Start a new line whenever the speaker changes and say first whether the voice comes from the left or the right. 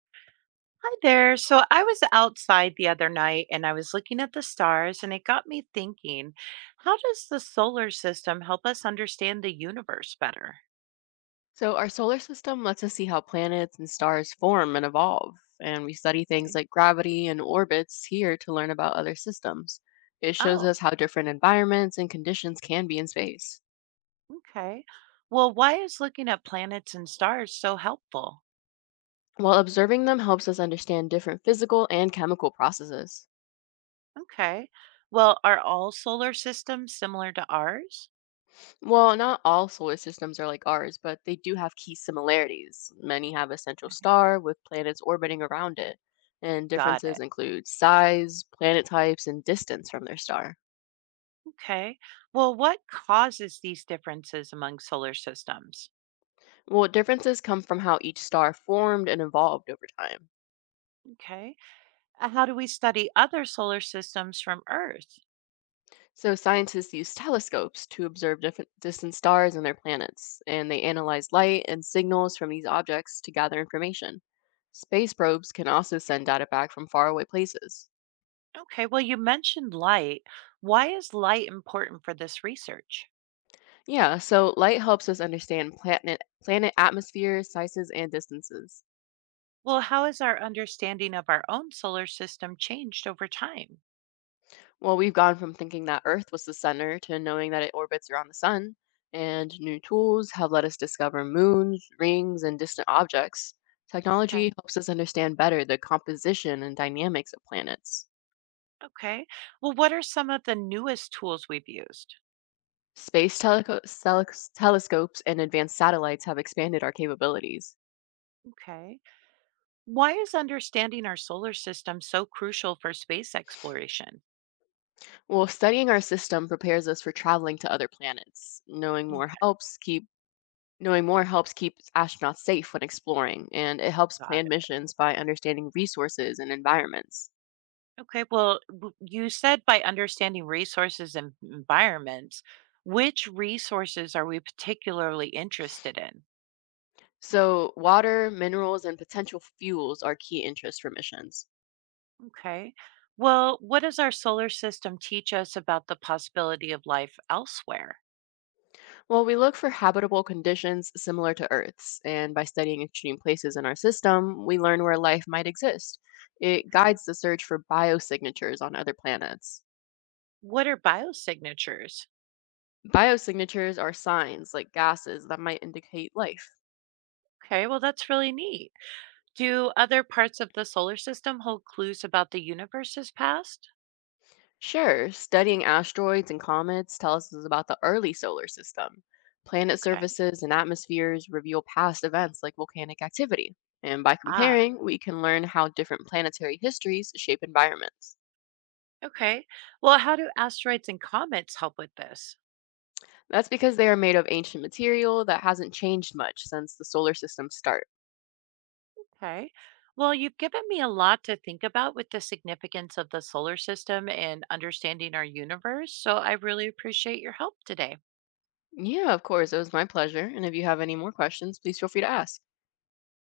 right: Hi there. So I was outside the other night and I was looking at the stars, and it got me thinking, how does the solar system help us understand the universe better?
left: So, our solar system lets us see how planets and stars form and evolve, and we study things
right: Okay.
left: like gravity and orbits here to learn about other systems. It shows
right: Oh,
left: us how different environments and conditions can be in space.
right: okay. Well, why is looking at planets and stars so helpful?
left: While observing them helps us understand different physical and chemical processes.
right: Okay. Well, are all solar systems similar to ours?
left: Well, not all solar systems are like ours, but they do have key similarities. Many have a central
right: Okay.
left: star with planets orbiting around it, and
right: Got it.
left: differences include size, planet types, and distance from their star.
right: Okay. Well, what causes these differences among solar systems?
left: Well, differences come from how each star formed and evolved over time.
right: Okay. How do we study other solar systems from Earth?
left: So, scientists use telescopes to observe different distant stars and their planets, and they analyze light and signals from these objects to gather information. Space probes can also send data back from faraway places.
right: Okay, well, you mentioned light. Why is light important for this research?
left: Yeah, so light helps us understand planet atmospheres, sizes, and distances.
right: Well, how has our understanding of our own solar system changed over time?
left: Well, we've gone from thinking that Earth was the center to knowing that it orbits around the sun, and new tools have let us discover moons, rings, and distant objects. Technology
right: Okay,
left: helps us understand better the composition and dynamics of planets.
right: okay. Well, what are some of the newest tools we've used?
left: Space teleco- sele- Telescopes and advanced satellites have expanded our capabilities.
right: Okay. Why is understanding our solar system so crucial for space exploration?
left: Well, studying our system prepares us for traveling to other planets.
right: Okay,
left: Knowing more helps keep astronauts safe when exploring, and it helps
right: got
left: plan
right: it.
left: missions by understanding resources and environments.
right: Okay, well, you said by understanding resources and environments, which resources are we particularly interested in?
left: So, water, minerals, and potential fuels are key interests for missions.
right: Okay. Well, what does our solar system teach us about the possibility of life elsewhere?
left: Well, we look for habitable conditions similar to Earth's, and by studying extreme places in our system, we learn where life might exist. It
right: Okay.
left: guides the search for biosignatures on other planets.
right: What are biosignatures?
left: Biosignatures are signs, like gases, that might indicate life.
right: Okay, well, that's really neat. Do other parts of the solar system hold clues about the universe's past?
left: Sure, studying asteroids and comets tells us about the early solar system. Planet
right: Okay.
left: surfaces and atmospheres reveal past events like volcanic activity. And by
right: Ah,
left: comparing, we can learn how different planetary histories shape environments.
right: okay. Well, how do asteroids and comets help with this?
left: That's because they are made of ancient material that hasn't changed much since the solar system's start.
right: Okay. Well, you've given me a lot to think about with the significance of the solar system and understanding our universe. So I really appreciate your help today.
left: Yeah, of course, it was my pleasure. And if you have any more questions, please feel free to ask.